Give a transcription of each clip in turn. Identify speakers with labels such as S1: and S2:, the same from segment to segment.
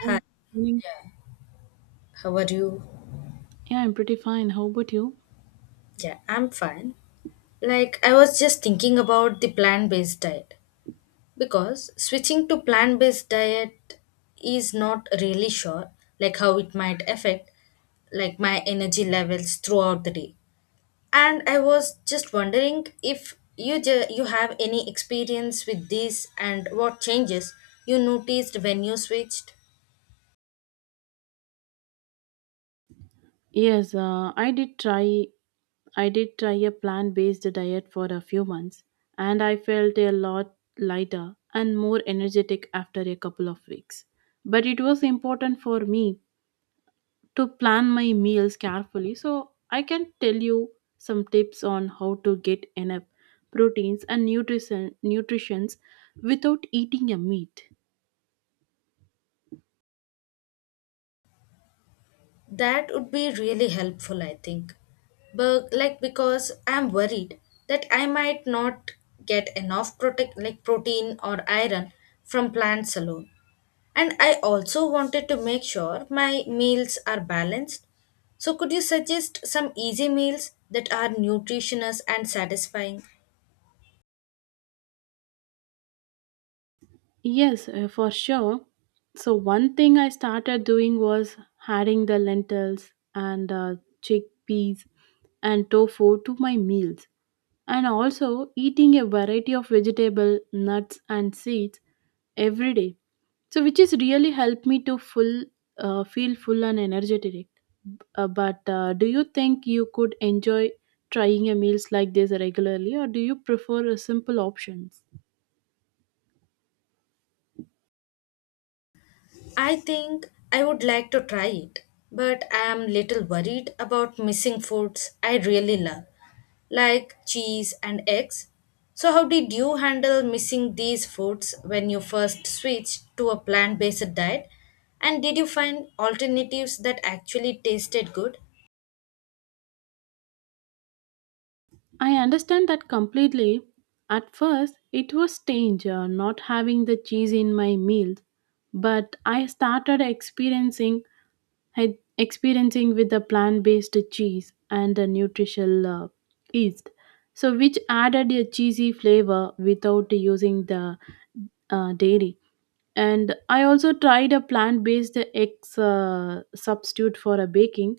S1: Hi,
S2: Hi,
S1: morning.
S2: how are you?
S1: Yeah, I'm pretty fine. How about you?
S2: Yeah, I'm fine. Like, I was just thinking about the plant based diet because switching to plant based diet is not really sure, like, how it might affect like my energy levels throughout the day, and I was just wondering if you have any experience with this and what changes you noticed when you switched.
S1: Yes, I did try a plant-based diet for a few months, and I felt a lot lighter and more energetic after a couple of weeks. But it was important for me to plan my meals carefully, so I can tell you some tips on how to get enough proteins and nutrition nutrients without eating a meat.
S2: That would be really helpful, I think. But like because I'm worried that I might not get enough protect like protein or iron from plants alone. And I also wanted to make sure my meals are balanced. So could you suggest some easy meals that are nutritious and satisfying?
S1: Yes, for sure. So one thing I started doing was adding the lentils and chickpeas and tofu to my meals, and also eating a variety of vegetable, nuts, and seeds every day. So which is really helped me to full feel full and energetic. But do you think you could enjoy trying a meals like this regularly, or do you prefer a simple options?
S2: I think I would like to try it, but I am little worried about missing foods I really love, like cheese and eggs. So how did you handle missing these foods when you first switched to a plant-based diet? And did you find alternatives that actually tasted good?
S1: I understand that completely. At first, it was strange not having the cheese in my meals, but I started experiencing with the plant-based cheese and the nutritional yeast, so which added a cheesy flavor without using the dairy. And I also tried a plant-based eggs substitute for a baking,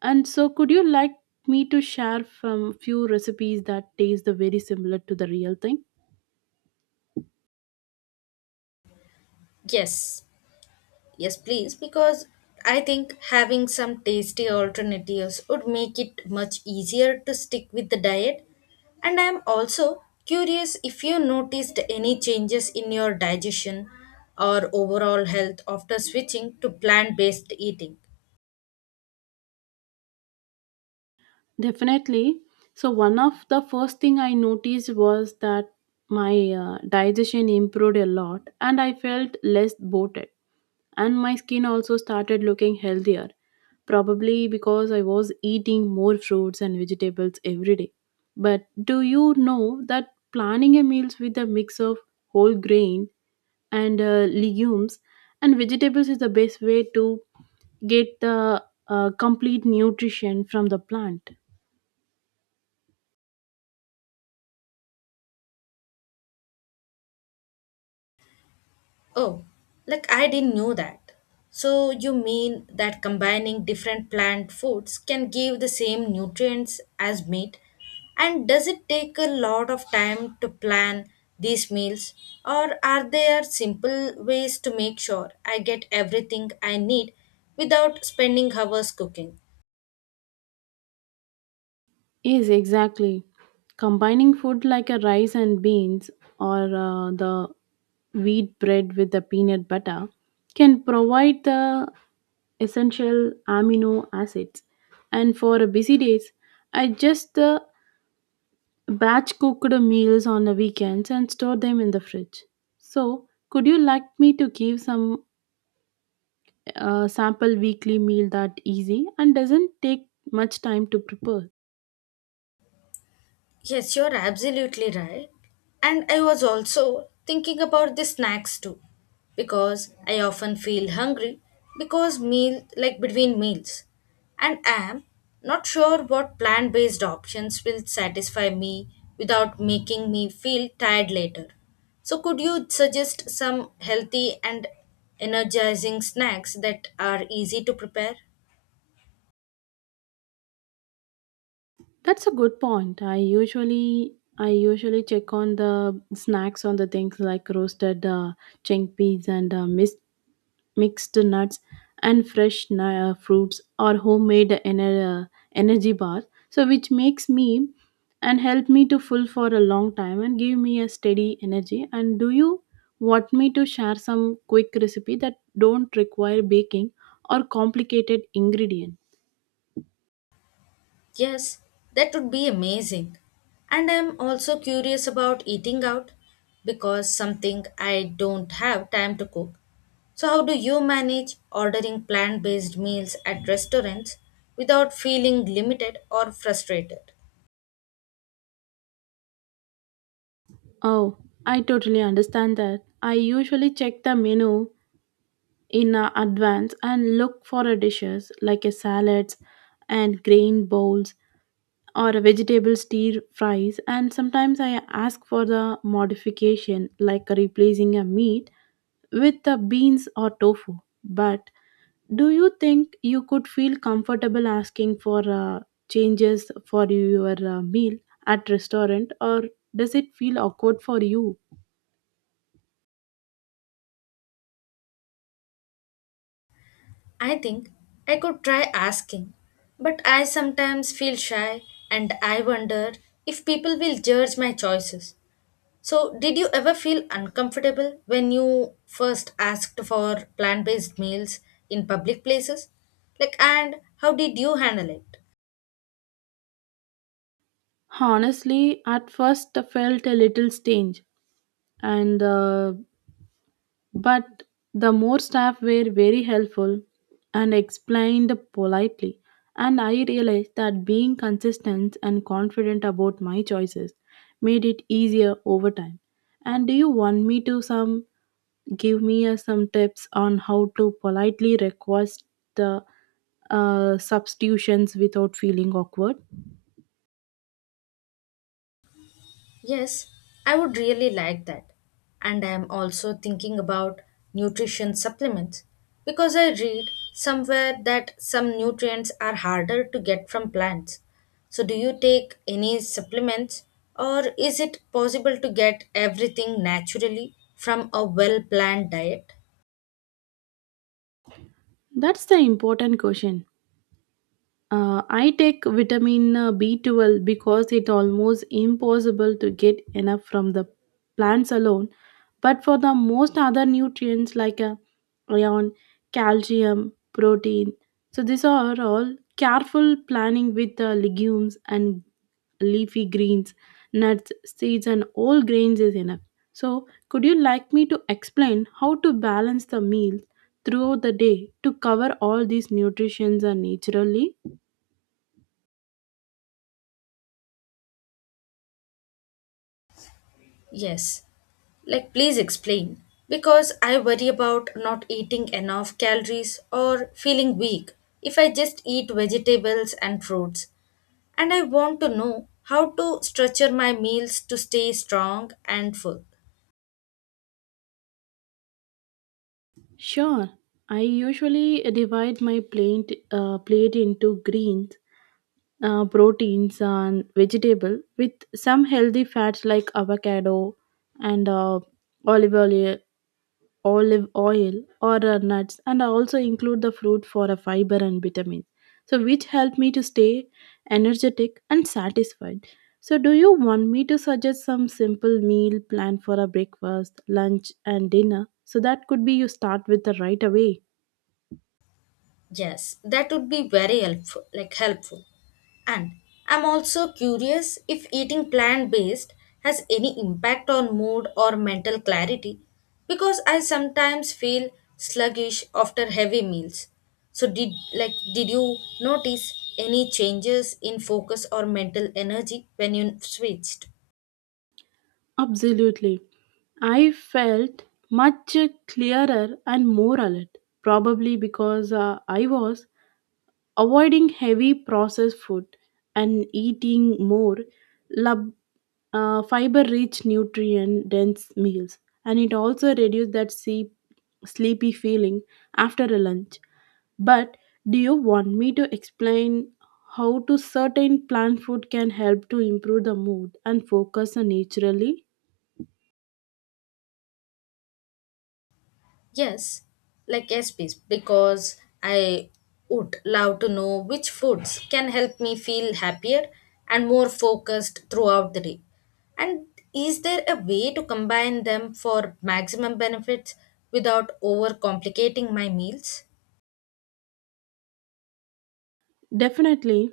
S1: and so, could you like me to share from few recipes that taste the very similar to the real thing?
S2: Yes, Yes, please, because I think having some tasty alternatives would make it much easier to stick with the diet. And I am also curious if you noticed any changes in your digestion or overall health after switching to plant based eating.
S1: Definitely. So one of the first thing I noticed was that my digestion improved a lot and I felt less bloated and my skin also started looking healthier probably because I was eating more fruits and vegetables every day. But do you know that planning a meals with a mix of whole grain and legumes and vegetables is the best way to get the complete nutrition from the plant?
S2: Oh, like I didn't know that. So you mean that combining different plant foods can give the same nutrients as meat? And does it take a lot of time to plan these meals, or are there simple ways to make sure I get everything I need without spending hours cooking?
S1: Yes, exactly. Combining food like a rice and beans or the wheat bread with the peanut butter can provide the essential amino acids. And for a busy days, I just batch cooked meals on the weekends and store them in the fridge. So, could you like me to give some sample weekly meal that easy and doesn't take much time to prepare?
S2: Yes, you're absolutely right. And I was also thinking about the snacks too, because I often feel hungry because meal like between meals, and am not sure what plant-based options will satisfy me without making me feel tired later. So could you suggest some healthy and energizing snacks that are easy to prepare?
S1: That's a good point. I usually check on the snacks on the things like roasted chickpeas and mixed nuts and fresh fruits or homemade energy bars. So which makes me and help me to full for a long time and give me a steady energy. And do you want me to share some quick recipe that don't require baking or complicated ingredient?
S2: Yes, that would be amazing. And I'm also curious about eating out because something I don't have time to cook. So how do you manage ordering plant-based meals at restaurants without feeling limited or frustrated?
S1: Oh, I totally understand that. I usually check the menu in advance and look for a dishes like a salads and grain bowls or a vegetable stir fries and sometimes I ask for the modification like replacing a meat with the beans or tofu. But do you think you could feel comfortable asking for changes for your meal at restaurant or does it feel awkward for you?
S2: I think I could try asking, but I sometimes feel shy and I wonder if people will judge my choices. So, did you ever feel uncomfortable when you first asked for plant based meals in public places? Like, and how did you handle it?
S1: Honestly, at first I felt a little strange, and but the more staff were very helpful and explained politely, and I realized that being consistent and confident about my choices made it easier over time. And do you want me to some give me some tips on how to politely request the substitutions without feeling awkward?
S2: Yes, I would really like that. And I am also thinking about nutrition supplements because I read somewhere that some nutrients are harder to get from plants. So, do you take any supplements or is it possible to get everything naturally from a well planned diet?
S1: That's the important question. I take vitamin B12 because it almost impossible to get enough from the plants alone. But for the most other nutrients like iron, calcium, protein, so these are all careful planning with legumes and leafy greens, nuts, seeds, and all grains is enough. So, could you like me to explain how to balance the meal throughout the day to cover all these nutrients and naturally?
S2: Yes. Like, please explain. Because I worry about not eating enough calories or feeling weak if I just eat vegetables and fruits, and I want to know how to structure my meals to stay strong and full.
S1: Sure. I usually divide my plate into greens, proteins, and vegetable with some healthy fats like avocado and olive oil, olive oil or nuts, and I also include the fruit for a fiber and vitamins. So, which help me to stay energetic and satisfied. So, do you want me to suggest some simple meal plan for a breakfast, lunch, and dinner? So that could be you start with the right away.
S2: Yes, that would be very helpful. And I'm also curious if eating plant-based has any impact on mood or mental clarity because I sometimes feel sluggish after heavy meals. So did you notice any changes in focus or mental energy when you switched?
S1: Absolutely. I felt much clearer and more alert, probably because I was avoiding heavy processed food and eating more lab, fiber-rich, nutrient-dense meals. And it also reduced that sleepy feeling after a lunch. But do you want me to explain how to certain plant food can help to improve the mood and focus naturally?
S2: Yes, yes, please, because I would love to know which foods can help me feel happier and more focused throughout the day. And is there a way to combine them for maximum benefits without overcomplicating my meals?
S1: Definitely,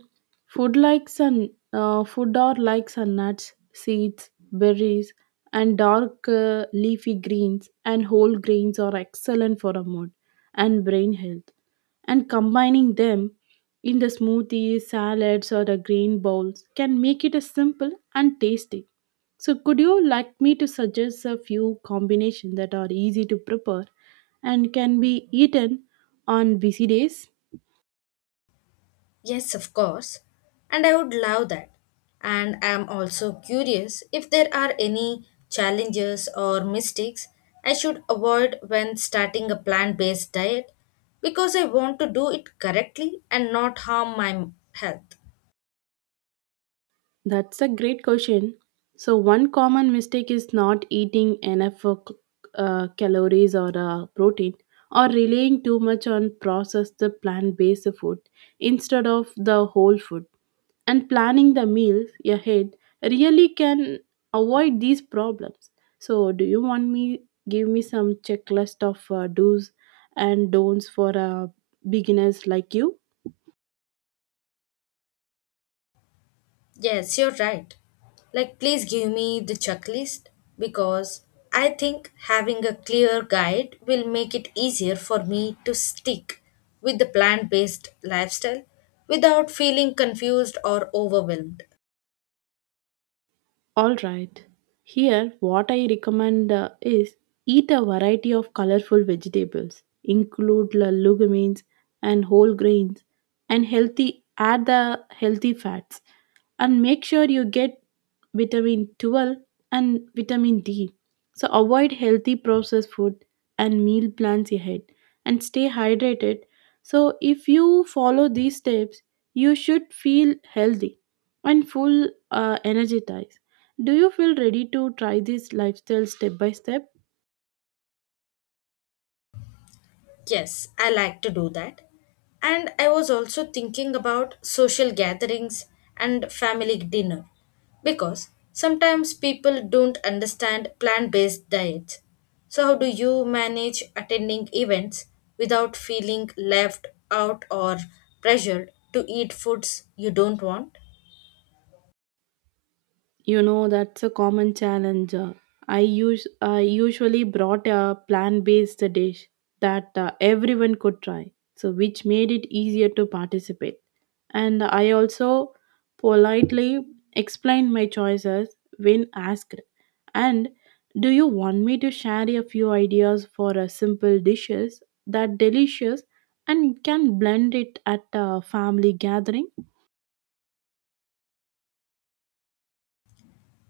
S1: food are likes and nuts, seeds, berries, and dark leafy greens and whole grains are excellent for a mood and brain health. And combining them in the smoothies, salads, or the grain bowls can make it a simple and tasty. So, could you like me to suggest a few combinations that are easy to prepare and can be eaten on busy days?
S2: Yes, of course. And I would love that. And I am also curious if there are any challenges or mistakes I should avoid when starting a plant based diet because I want to do it correctly and not harm my health.
S1: That's a great question. So, one common mistake is not eating enough for calories or protein or relying too much on processed plant based food instead of the whole food. And planning the meals ahead really can avoid these problems. So, do you want me give me some checklist of do's and don'ts for beginners like you?
S2: Yes, you're right. Like, please give me the checklist because I think having a clear guide will make it easier for me to stick with the plant based lifestyle without feeling confused or overwhelmed.
S1: All right. Here, what I recommend is eat a variety of colorful vegetables, include legumes and whole grains, and healthy add the healthy fats, and make sure you get vitamin 12 and vitamin D. So avoid healthy processed food and meal plans ahead, and stay hydrated. So if you follow these steps, you should feel healthy and full energized. Do you feel ready to try this lifestyle step by step?
S2: Yes, I like to do that. And I was also thinking about social gatherings and family dinner because sometimes people don't understand plant based diets. So, how do you manage attending events without feeling left out or pressured to eat foods you don't want?
S1: That's a common challenge. I usually brought a plant-based dish that everyone could try, so which made it easier to participate. And I also politely explained my choices when asked. And do you want me to share a few ideas for simple dishes that delicious and can blend it at a family gathering?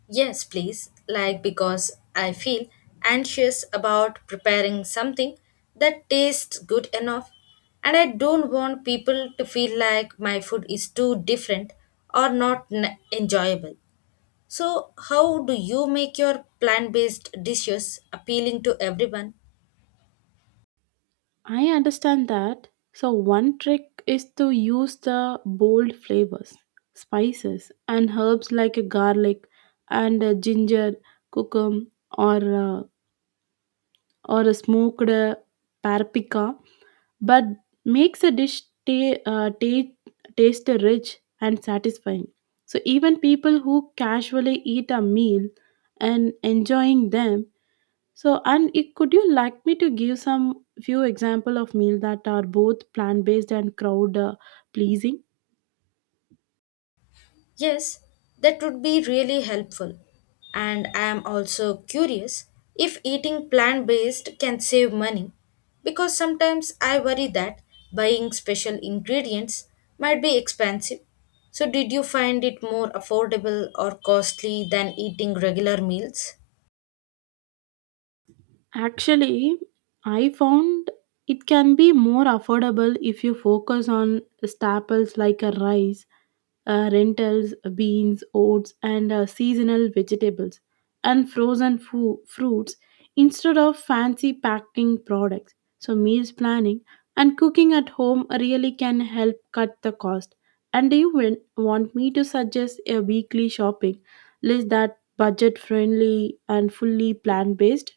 S2: Yes, please. Like, because I feel anxious about preparing something that tastes good enough, and I don't want people to feel like my food is too different or not enjoyable. So, how do you make your plant based dishes appealing to everyone?
S1: I understand that. So, one trick is to use the bold flavors, spices, and herbs like a garlic and a ginger, cookum, or uh, or a smoked paprika, but makes a dish taste rich and satisfying. So, even people who casually eat a meal and enjoying them so, and it, could you like me to give some few example of meal that are both plant based and crowd pleasing?
S2: Yes, that would be really helpful. And I am also curious if eating plant based can save money because sometimes I worry that buying special ingredients might be expensive. So, did you find it more affordable or costly than eating regular meals?
S1: Actually, I found it can be more affordable if you focus on staples like a rice, rentals, beans, oats, and seasonal vegetables and frozen fruits instead of fancy packing products. So, meals planning and cooking at home really can help cut the cost. And do you want me to suggest a weekly shopping list that budget friendly and fully plant based?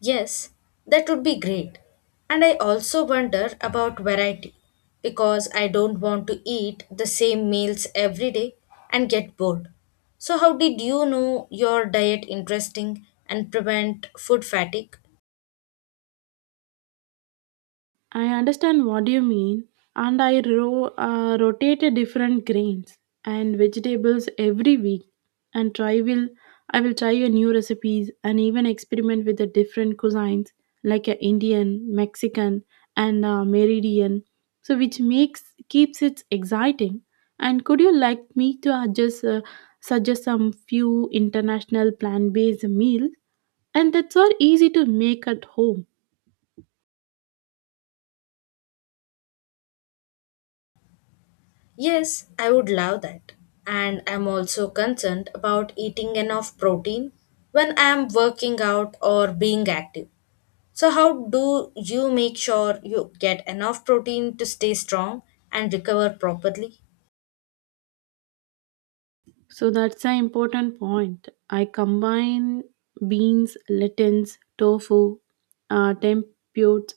S2: Yes, that would be great. And I also wonder about variety because I don't want to eat the same meals every day and get bored. So, how did you know your diet interesting and prevent food fatigue?
S1: I understand what you mean, and I rotate different grains and vegetables every week, and try will I will try your new recipes and even experiment with the different cuisines like a Indian, Mexican, and Meridian. So which makes keeps it exciting. And could you like me to suggest some few international plant-based meals? And that's all easy to make at home.
S2: Yes, I would love that. And I'm also concerned about eating enough protein when I'm working out or being active. So, how do you make sure you get enough protein to stay strong and recover properly?
S1: So that's an important point. I combine beans, lentils, tofu, tempeh,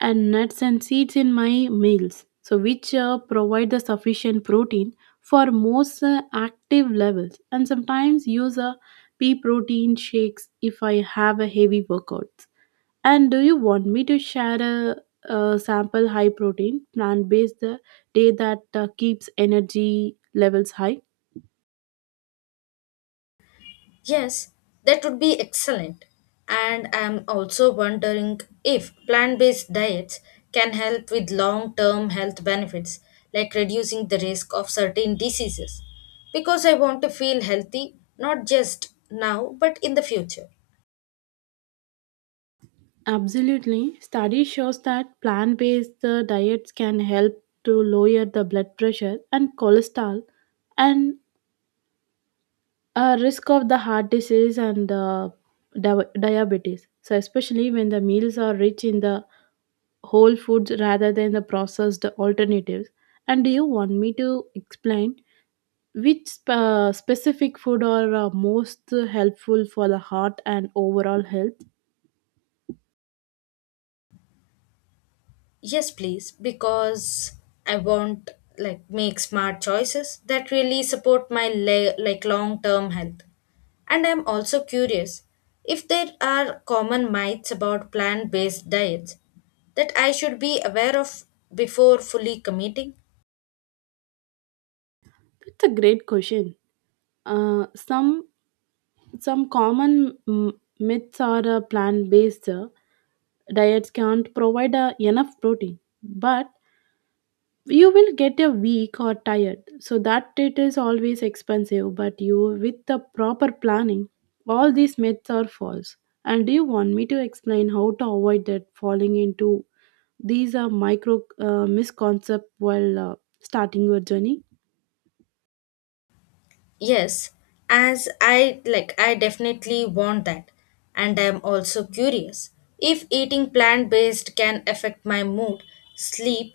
S1: and nuts and seeds in my meals. So which provide the sufficient protein for most active levels, and sometimes use a pea protein shakes if I have a heavy workouts. And do you want me to share a sample high protein plant based day that keeps energy levels high?
S2: Yes, that would be excellent. And I'm also wondering if plant based diets can help with long term health benefits, like reducing the risk of certain diseases. Because I want to feel healthy, not just now, but in the future.
S1: Absolutely. Study shows that plant-based diets can help to lower the blood pressure and cholesterol and risk of the heart disease and diabetes. So especially when the meals are rich in the whole foods rather than the processed alternatives. And do you want me to explain which specific food are most helpful for the heart and overall health?
S2: Yes, please, because I want like make smart choices that really support my long-term health. And I'm also curious if there are common myths about plant-based diets that I should be aware of before fully committing.
S1: That's a great question. Uh, some Some common myths are plant based diets can't provide enough protein, but you will get a weak or tired. So that it is always expensive, but you with the proper planning, all these myths are false. And do you want me to explain how to avoid that falling into these micro misconceptions while starting your journey?
S2: Yes, as I like, I definitely want that. And I'm also curious if eating plant based can affect my mood, sleep,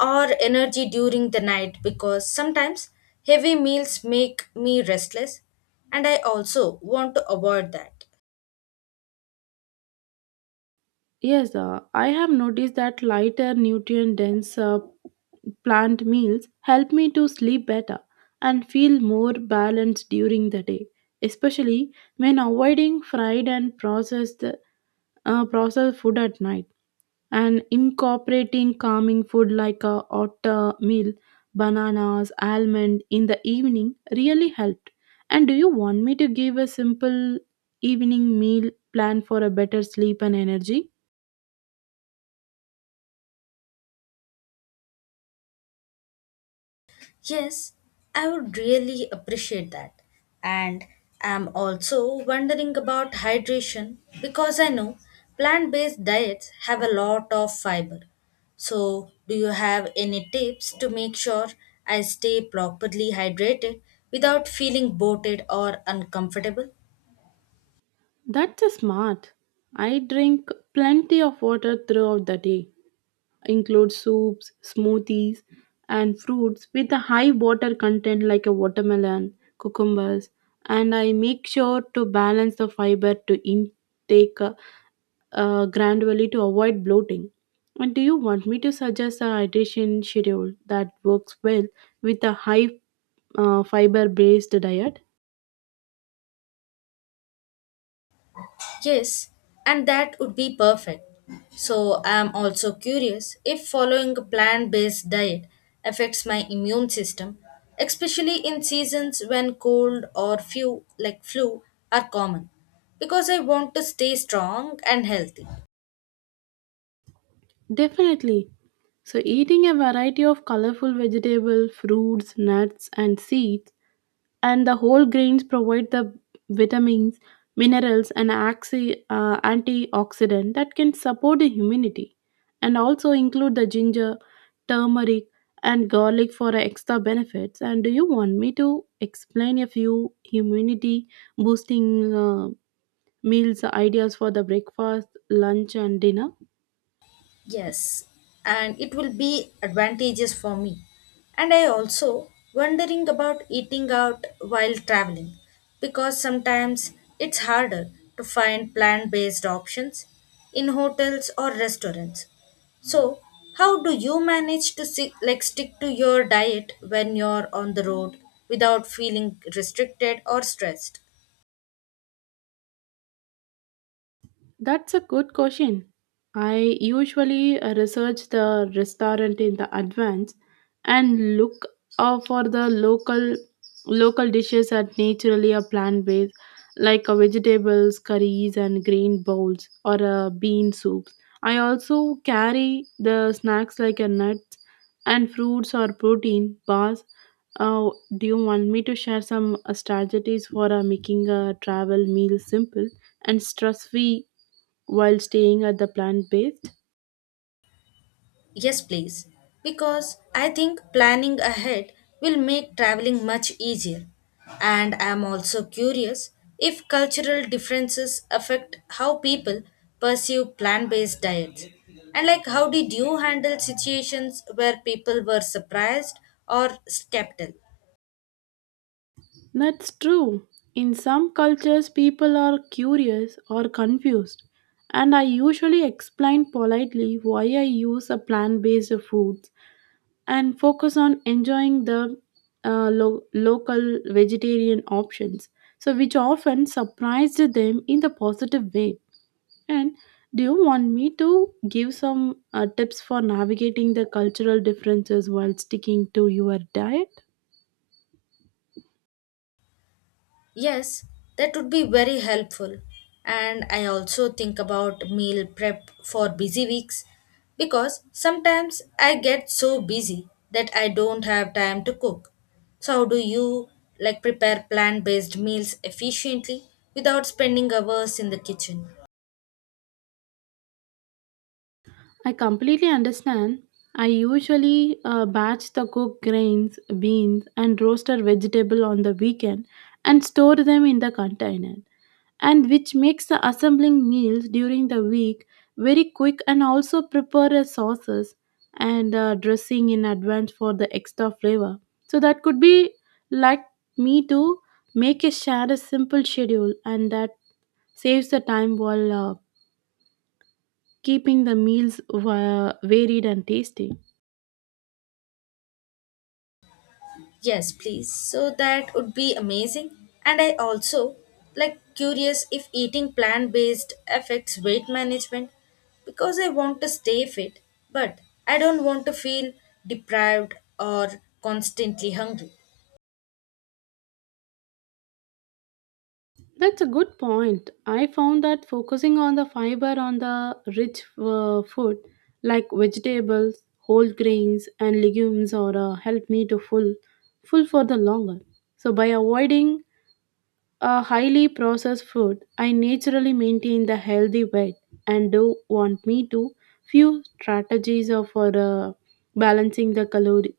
S2: or energy during the night because sometimes heavy meals make me restless, and I also want to avoid that.
S1: Yes, I have noticed that lighter, nutrient dense plant meals help me to sleep better and feel more balanced during the day, especially when avoiding fried and processed food at night and incorporating calming food like a oatmeal, bananas, almond in the evening really helped. And do you want me to give a simple evening meal plan for a better sleep and energy?
S2: Yes, I would really appreciate that. And I'm also wondering about hydration because I know plant based diets have a lot of fiber. So, do you have any tips to make sure I stay properly hydrated without feeling bloated or uncomfortable?
S1: That's smart. I drink plenty of water throughout the day, include soups, smoothies, and fruits with a high water content like a watermelon, cucumbers, and I make sure to balance the fiber to intake gradually to avoid bloating. And do you want me to suggest a hydration schedule that works well with a high fiber based diet?
S2: Yes, and that would be perfect. So, I am also curious if following a plant based diet affects my immune system, especially in seasons when cold or few, like flu, are common, because I want to stay strong and healthy.
S1: Definitely. So, eating a variety of colorful vegetables, fruits, nuts, and seeds, and the whole grains provide the vitamins, minerals, and antioxidant that can support the immunity, and also include the ginger, turmeric, and garlic for extra benefits. And do you want me to explain a few immunity boosting meals ideas for the breakfast, lunch, and dinner?
S2: Yes, and it will be advantageous for me. And I also wondering about eating out while traveling because sometimes it's harder to find plant-based options in hotels or restaurants. So, how do you manage to stick to your diet when you're on the road without feeling restricted or stressed?
S1: That's a good question. I usually research the restaurant in the advance and look for the local dishes that naturally are plant based, like vegetables, curries, and green bowls or bean soups. I also carry the snacks like nuts and fruits or protein bars. Uh, do you want me to share some strategies for making a travel meal simple and stress free while staying at the plant based?
S2: Yes, please. Because I think planning ahead will make traveling much easier. And I am also curious if cultural differences affect how people perceive plant based diets. And, like, how did you handle situations where people were surprised or skeptical?
S1: That's true. In some cultures, people are curious or confused, and I usually explain politely why I use a plant based foods and focus on enjoying the local vegetarian options, so which often surprised them in the positive way. And do you want me to give some tips for navigating the cultural differences while sticking to your diet?
S2: Yes, that would be very helpful. And I also think about meal prep for busy weeks because sometimes I get so busy that I don't have time to cook. So how do you like prepare plant-based meals efficiently without spending hours in the kitchen?
S1: I completely understand. I usually batch the cooked grains, beans, and roasted vegetable on the weekend and store them in the container, and which makes the assembling meals during the week very quick and also prepare a sauces and dressing in advance for the extra flavor. So that could be like me to make a share a simple schedule, and that saves the time while keeping the meals varied and tasty.
S2: Yes, please. So that would be amazing. And I also like curious if eating plant-based affects weight management because I want to stay fit, but I don't want to feel deprived or constantly hungry.
S1: That's a good point. I found that focusing on the fiber on the rich food like vegetables, whole grains and legumes or help me to full for the longer. So by avoiding a highly processed food, I naturally maintain the healthy weight and do want me to few strategies of for balancing the calorie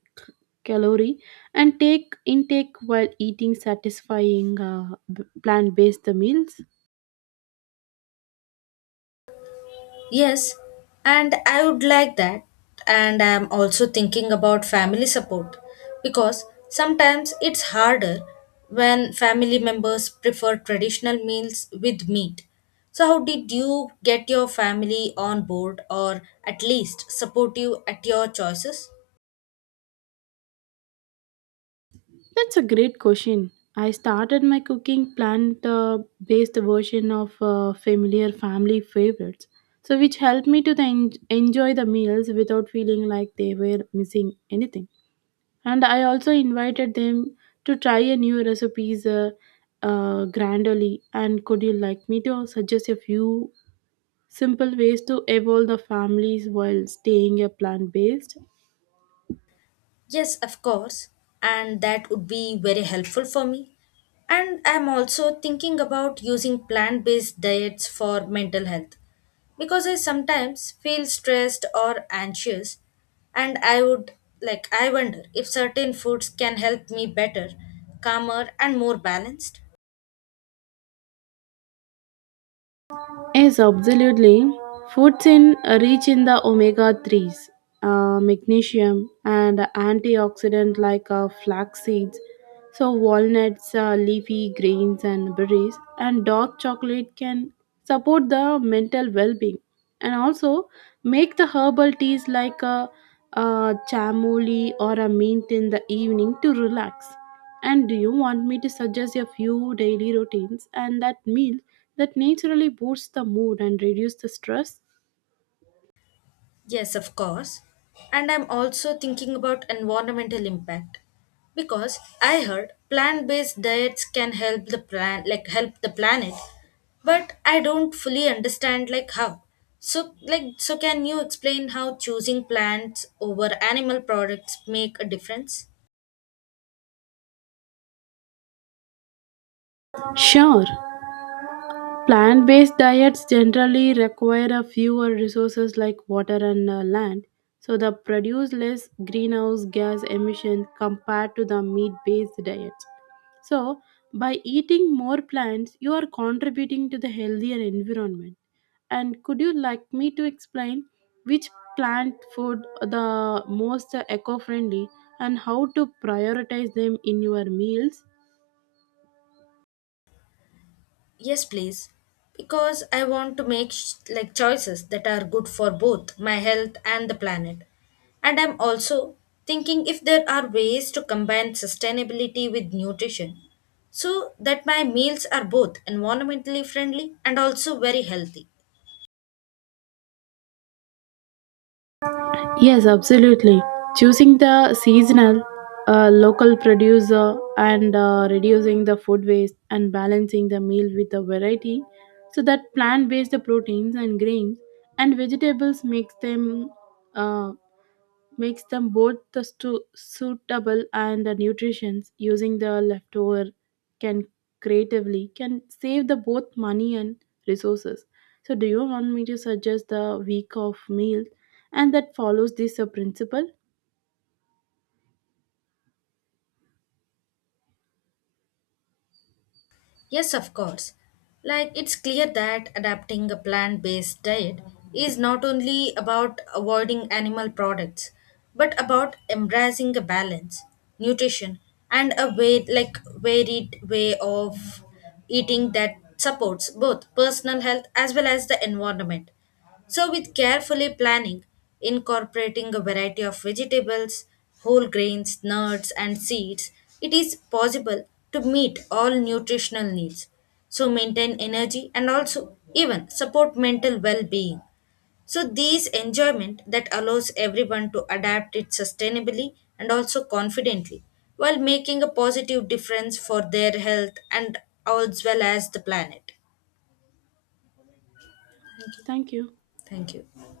S1: calorie and take intake while eating satisfying plant-based meals.
S2: Yes, and I would like that. And I am also thinking about family support because sometimes it's harder when family members prefer traditional meals with meat. So, how did you get your family on board or at least supportive at your choices?
S1: That's a great question. I started my cooking plan the based version of familiar family favorites, so which helped me to the enjoy the meals without feeling like they were missing anything. And I also invited them to try a new recipes gradually. And could you like me to suggest a few simple ways to evolve the families while staying a plant based?
S2: Yes, of course. And that would be very helpful for me. And I'm also thinking about using plant based diets for mental health because I sometimes feel stressed or anxious. And I wonder if certain foods can help me better, calmer, and more balanced.
S1: Yes, absolutely. Foods in rich in the omega 3s, magnesium, and antioxidant like flax seeds, so walnuts, leafy greens, and berries, and dark chocolate can support the mental well being and also make the herbal teas like chamomile or a mint in the evening to relax. And do you want me to suggest a few daily routines and that meal that naturally boosts the mood and reduce the stress?
S2: Yes, of course. And I'm also thinking about environmental impact because I heard plant-based diets can help the plan like help the planet, but I don't fully understand like how. So can you explain how choosing plants over animal products make a difference?
S1: Sure. Plant based diets generally require a fewer resources like water and land, so they produce less greenhouse gas emissions compared to the meat based diets. So, by eating more plants, you are contributing to the healthier environment. And could you like me to explain which plant food are the most eco-friendly and how to prioritize them in your meals?
S2: Yes, please. Because I want to make choices that are good for both my health and the planet. And I'm also thinking if there are ways to combine sustainability with nutrition so that my meals are both environmentally friendly and also very healthy.
S1: Yes, absolutely. Choosing the seasonal, local producer, and reducing the food waste and balancing the meal with a variety so that plant based proteins and grains and vegetables makes them. Uh, Mix them both the suitable and the nutrition using the leftover can creatively can save the both money and resources. So do you want me to suggest the week of meal and that follows this principle?
S2: Yes, of course. Like, it's clear that adapting a plant based diet is not only about avoiding animal products, but about embracing a balance, nutrition, and a way, like, varied way of eating that supports both personal health as well as the environment. So, with carefully planning, incorporating a variety of vegetables, whole grains, nuts, and seeds, it is possible to meet all nutritional needs. So, maintain energy and also even support mental well being. So, these enjoyment that allows everyone to adapt it sustainably and also confidently while making a positive difference for their health and as well as the planet. Thank you.
S1: Thank you.
S2: Thank you.